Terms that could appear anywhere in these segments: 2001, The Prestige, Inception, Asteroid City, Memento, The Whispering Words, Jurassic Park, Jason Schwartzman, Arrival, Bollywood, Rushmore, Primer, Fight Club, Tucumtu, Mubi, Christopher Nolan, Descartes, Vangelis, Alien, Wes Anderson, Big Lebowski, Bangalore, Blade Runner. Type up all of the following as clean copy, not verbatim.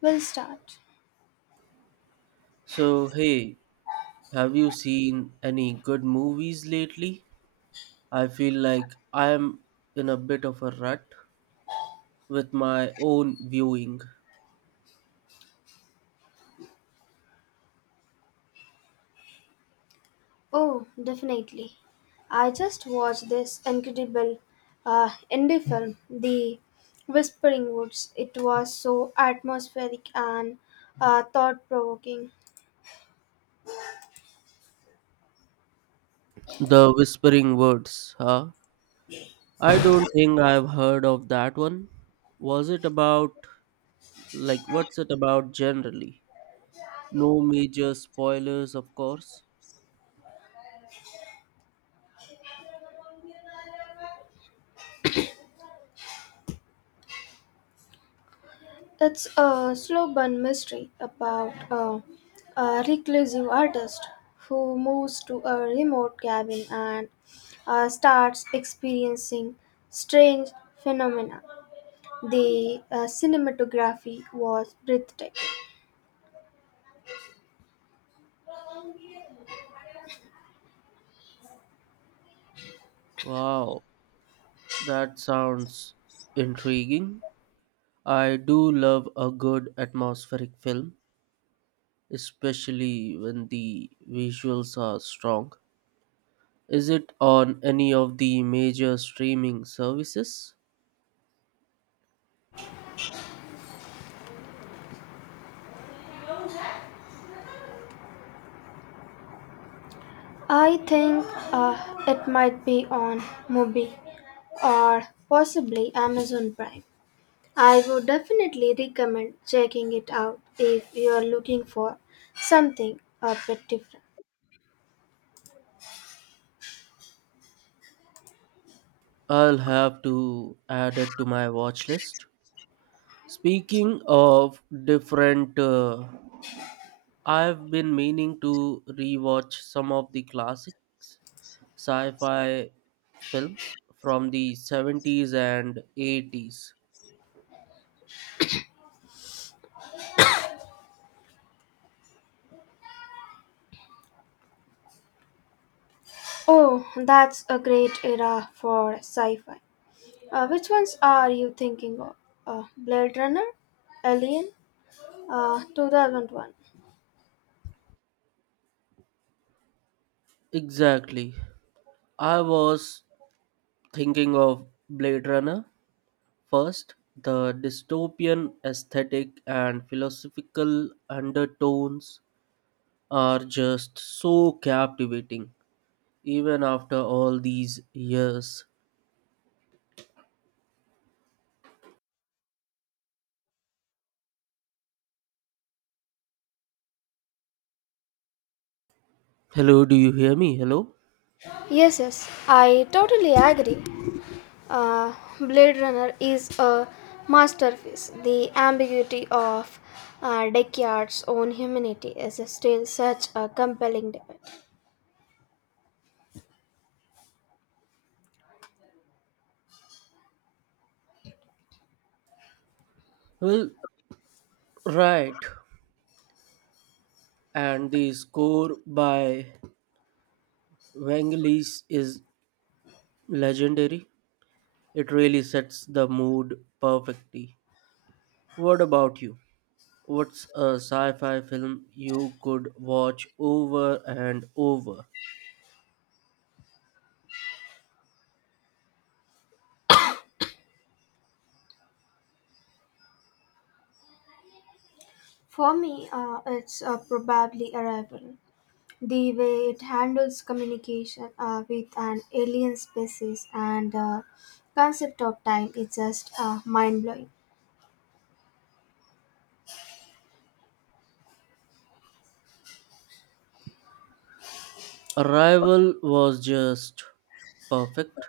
We'll start. So, hey, have you seen any good movies lately? I feel like I'm in a bit of a rut with my own viewing. Oh, definitely. I just watched this incredible indie film, The Whispering Woods. It was so atmospheric and thought provoking. The Whispering Words, huh? I don't think I've heard of that one. Was it about, like, what's it about generally? No major spoilers, of course. It's a slow burn mystery about a reclusive artist who moves to a remote cabin and starts experiencing strange phenomena. The cinematography was breathtaking. Wow, that sounds intriguing. I do love a good atmospheric film, especially when the visuals are strong. Is it on any of the major streaming services? I think uh, it might be on Mubi or possibly Amazon Prime. I would definitely recommend checking it out if you are looking for something a bit different. I'll have to add it to my watch list. Speaking of different, I've been meaning to rewatch some of the classics sci fi films from the 70s and 80s. Oh, that's a great era for sci fi. Which ones are you thinking of? Blade Runner? Alien? 2001. Exactly. I was thinking of Blade Runner first, the dystopian aesthetic and philosophical undertones are just so captivating, even after all these years. Hello, do you hear me? Hello? Yes, yes, I totally agree. Uh, Blade Runner is a masterpiece. The ambiguity of Descartes' own humanity is still such a compelling debate. Well, right. And the score by Vangelis is legendary. It really sets the mood perfectly. What about you? What's a sci fi film you could watch over and over? For me, it's probably Arrival. The way it handles communication with an alien species and the concept of time is just mind blowing. Arrival was just perfect.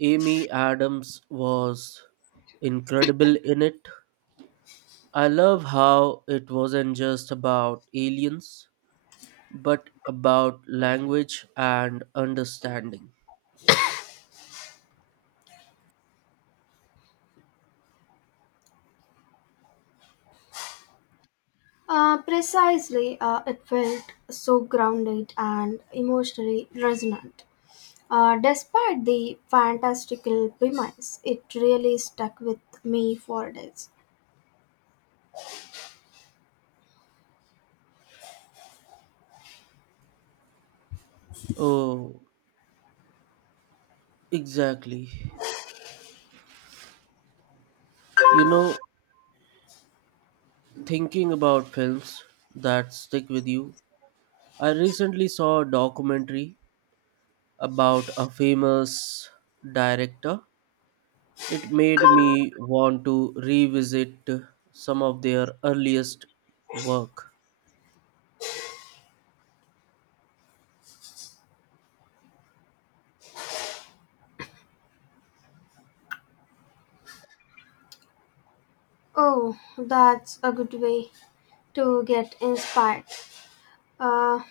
Amy Adams was incredible in it. I love how it wasn't just about aliens, but about language and understanding. Precisely, it felt so grounded and emotionally resonant. Despite the fantastical premise, it really stuck with me for days. Oh, exactly. You know, Thinking about films that stick with you, I recently saw a documentary about a famous director. It made me want to revisit some of their earliest work. Oh, that's a good way to get inspired. Uh,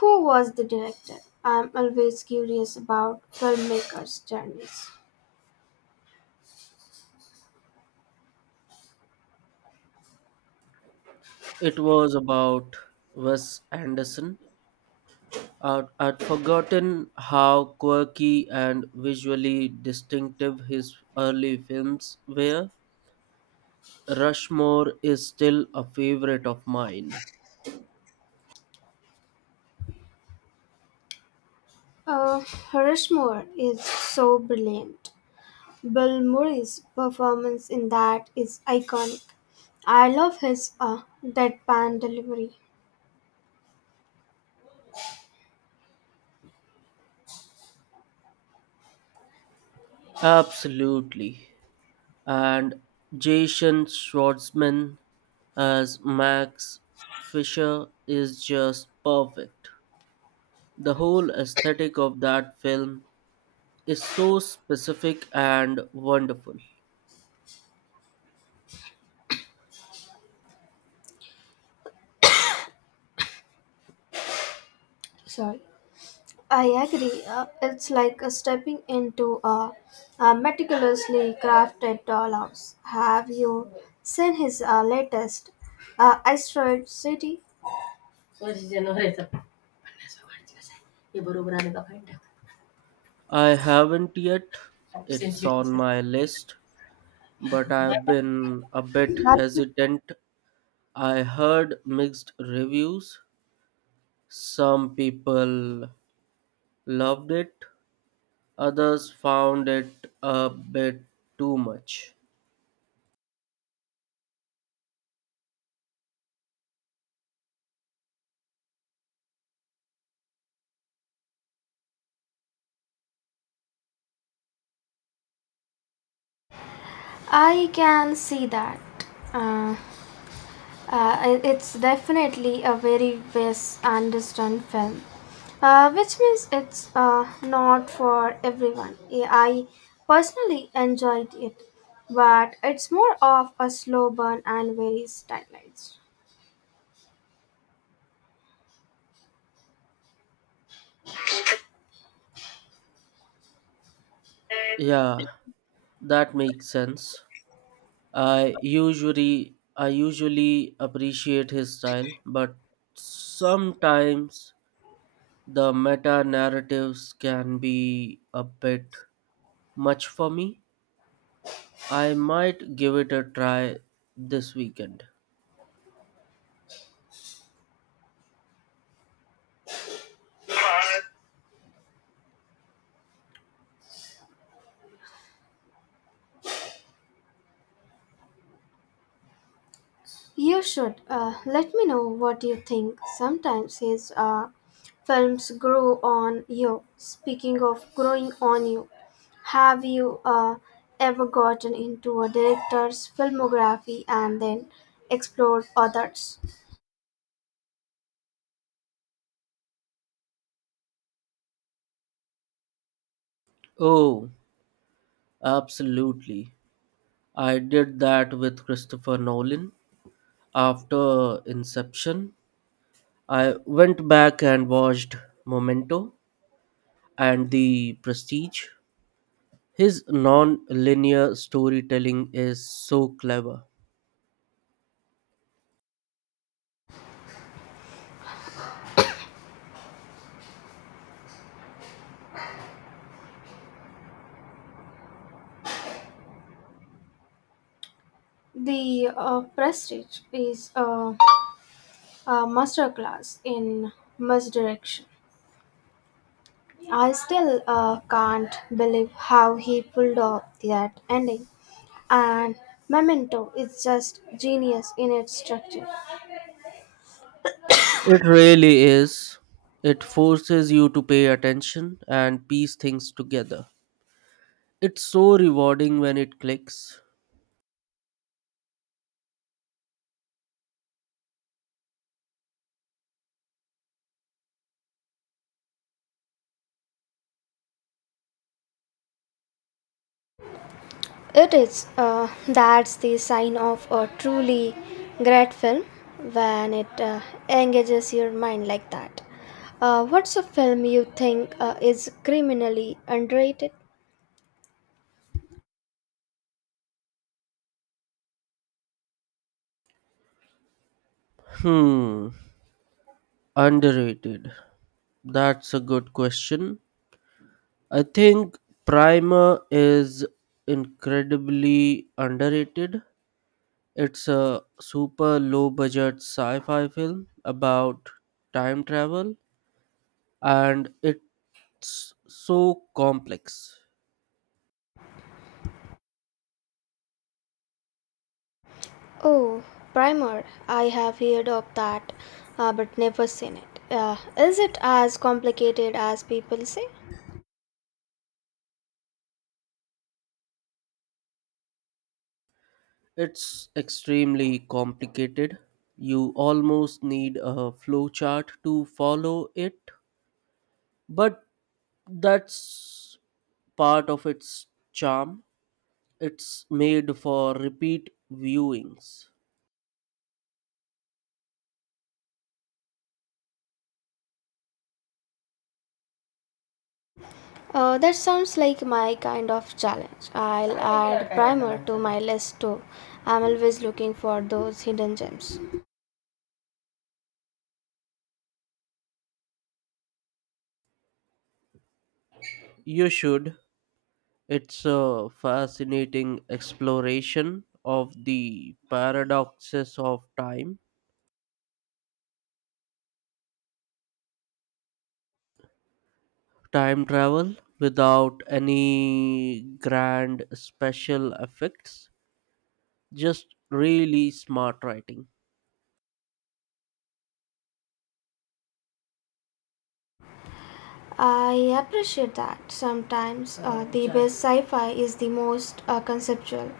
who was the director? I'm always curious about filmmakers' journeys. It was about Wes Anderson. I'd forgotten how quirky and visually distinctive his early films were. Rushmore is still a favorite of mine. Uh, Rushmore is so brilliant. Bill Murray's performance in that is iconic. I love his deadpan delivery. Absolutely. And Jason Schwartzman as Max Fisher is just perfect. The whole aesthetic of that film is so specific and wonderful. Sorry. I agree. It's like stepping into a meticulously crafted dollhouse. Have you seen his latest, Asteroid City? I haven't yet. It's on my list, but I've been a bit hesitant. I heard mixed reviews. Some people loved it, others found it a bit too much. I can see that. Uh, it's definitely a very misunderstood film, which means it's not for everyone. Yeah, I personally enjoyed it, but it's more of a slow burn and very stylized. Yeah, that makes sense. I usually appreciate his style, but sometimes the meta narratives can be a bit much for me. I might give it a try this weekend. You should let me know what you think. Sometimes his films grow on you. Speaking of growing on you, have you ever gotten into a director's filmography and then explored others? Oh, absolutely. I did that with Christopher Nolan. After Inception, I went back and watched Memento and The Prestige. His non linear storytelling is so clever. The Prestige is a masterclass in misdirection. I still can't believe how he pulled off that ending. And Memento is just genius in its structure. It really is. It forces you to pay attention and piece things together. It's so rewarding when it clicks. It is, that's the sign of a truly great film when it engages your mind like that. What's a film you think is criminally underrated? Hmm, underrated. That's a good question. I think Primer is incredibly underrated. It's a super low budget sci fi film about time travel, and it's so complex. Oh, Primer. I have heard of that, but never seen it. Is it as complicated as people say? It's extremely complicated. You almost need a flowchart to follow it, but that's part of its charm. It's made for repeat viewings. That sounds like my kind of challenge. I'll add Primer to my list too. I'm always looking for those hidden gems. You should. It's a fascinating exploration of the paradoxes of time travel without any grand special effects. Just really smart writing. I appreciate that. Sometimes the best sci fi is the most conceptual.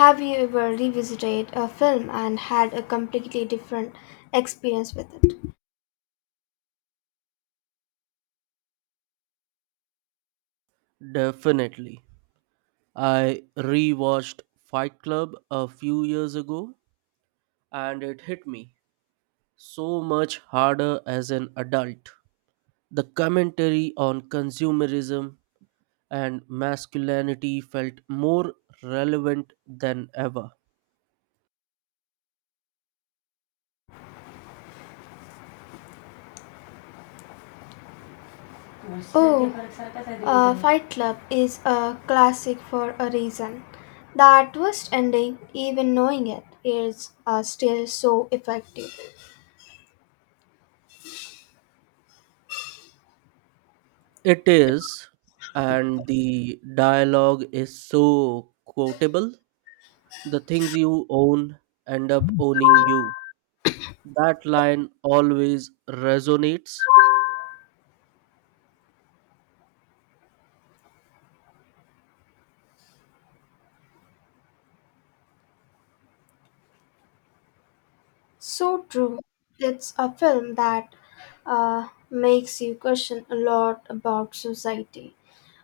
Have you ever revisited a film and had a completely different experience with it? Definitely. I rewatched Fight Club a few years ago and it hit me so much harder as an adult. The commentary on consumerism and masculinity felt more relevant than ever. Oh, Fight Club is a classic for a reason. That twist ending, even knowing it, is still so effective. It is, and the dialogue is so quotable. The things you own end up owning you. That line always resonates. So true. It's a film that makes you question a lot about society.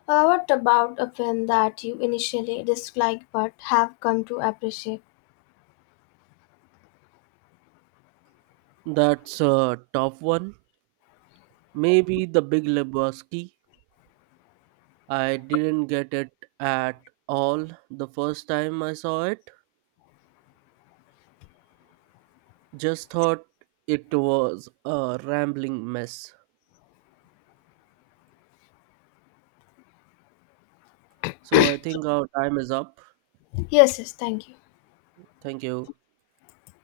What about a film that you initially disliked but have come to appreciate? That's a top one. Maybe the Big Lebowski. I didn't get it at all the first time I saw it. Just thought it was a rambling mess. So I think our time is up. Yes, yes, thank you. Thank you.